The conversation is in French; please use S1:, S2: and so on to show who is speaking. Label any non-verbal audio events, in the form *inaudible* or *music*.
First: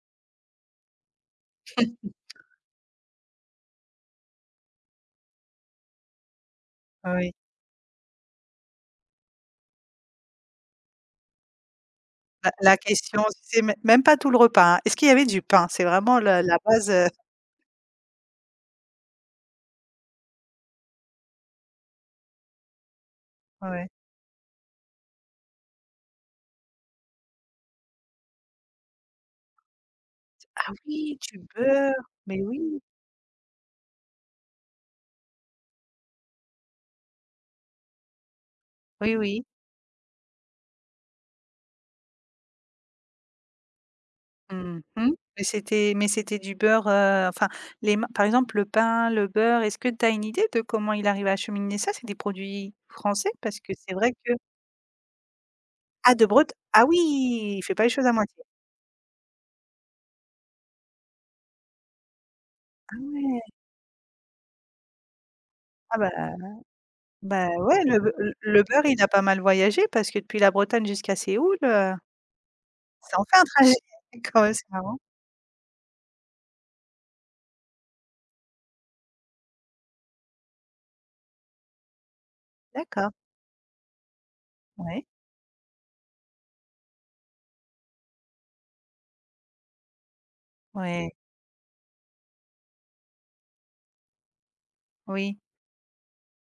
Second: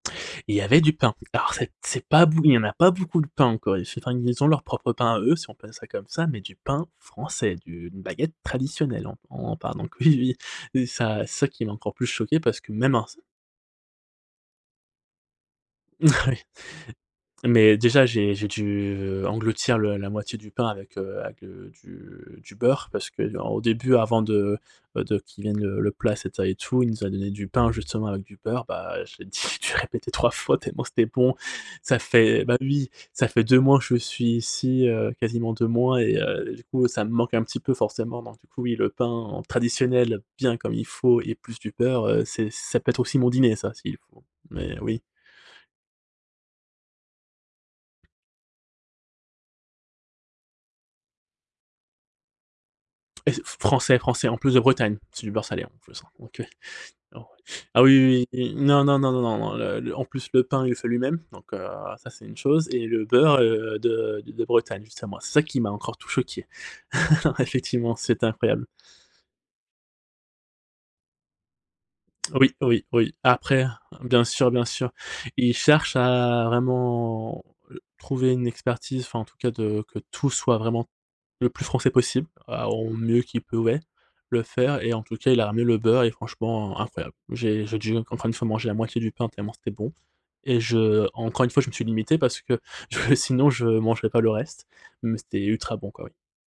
S1: Et il y avait du pain. Alors, c'est p c'est pas bou
S2: *chuckles*
S1: il y en pas beaucoup de pain en Corée du Sud. Enfin, ils ont leur propre pain à eux, si on pelle ça comme ça, mais du pain
S2: Ah, oui.
S1: français, d'une baguette traditionnelle, hein, on parle donc oui oui, et ça c'est ça qui m'a encore plus choqué
S2: Bah,
S1: parce que
S2: la
S1: même un s
S2: question, c'est mê même pas tout le repas. Est-ce qu'il y avait du pain? C'est vraiment
S1: Oui.
S2: le la base, heu
S1: Mais déjà j'ai j'ai dû, heu, engloutir le la moitié du pain avec, heu, avec le du du beurre parce qu'il y a au
S2: Ouais.
S1: début avant de, bah, de qu'il vienne le le plat, et cetera et tout, il nous a donné du pain justement avec du beurre, bah, j'ai dit dû répéter 3 fois
S2: Ah,
S1: tellement c'était
S2: oui,
S1: bon,
S2: du beurre,
S1: ça
S2: mais
S1: fait bah,
S2: oui!
S1: oui, ça fait 2 mois que je suis ici, heu, quasiment 2 mois et heu, et du coup ça me manque un petit peu forcément, donc du coup, oui, le
S2: Oui,
S1: pain
S2: oui.
S1: traditionnel bien comme il faut et plus du beurre, heu, c'est ça peut être aussi mon dîner ça si il faut, mais
S2: Mmh
S1: oui.
S2: mh, mais c'était mais c'était du beurre, heu, enfin, les ma par exemple le pain, le beurre, est-ce que tu as une idée de comment il arrive à acheminer ça? C'est des produits français?
S1: Et s f
S2: Parce que c'est
S1: français
S2: vrai
S1: français
S2: que
S1: en plus de Bretagne, c'est du beurre salé, hein, en plus, hein,
S2: Ah, de
S1: donc heu,
S2: Bret ah, oui,
S1: bon.
S2: il fait
S1: Ah,
S2: pas les
S1: oui,
S2: choses à
S1: oui,
S2: moitié!
S1: oui, oui. Non, non, non, non, non, non, le le en plus le pain il le fait lui-même, donc heu, ça c'est une chose et
S2: Ah,
S1: le beurre,
S2: ouais!
S1: heu, de de de Bretagne, justement, c'est ça qui m'a encore
S2: Ah,
S1: tout
S2: bah, aha
S1: choqué. *chuckles*
S2: bah, ouais,
S1: Effectivement,
S2: le beu
S1: c'était
S2: l le
S1: incroyable.
S2: beurre, il a pas mal voyagé, parce que depuis la Bretagne jusqu'à Séoul, heu
S1: Oui, oui, oui.
S2: ça en fait un
S1: Après
S2: trajet,
S1: bien
S2: quand
S1: sûr
S2: même,
S1: bien
S2: c'est
S1: sûr.
S2: marrant.
S1: Il cherche à vraiment, heu, trouver une expertise, enfin en tout cas de que tout soit vraiment le plus français possible, à au
S2: D'accord.
S1: mieux qu'il pouvait le faire et en
S2: Ouais.
S1: tout cas il a ramené le beurre et franchement incroyable. J'ai j'ai dû encore une fois manger la moitié du pain tellement c'était bon et je
S2: Ouais.
S1: encore une fois je me suis limité parce que, *chuckles* sinon je mangerais pas le reste, mais
S2: Oui.
S1: c'était ultra bon quoi, oui.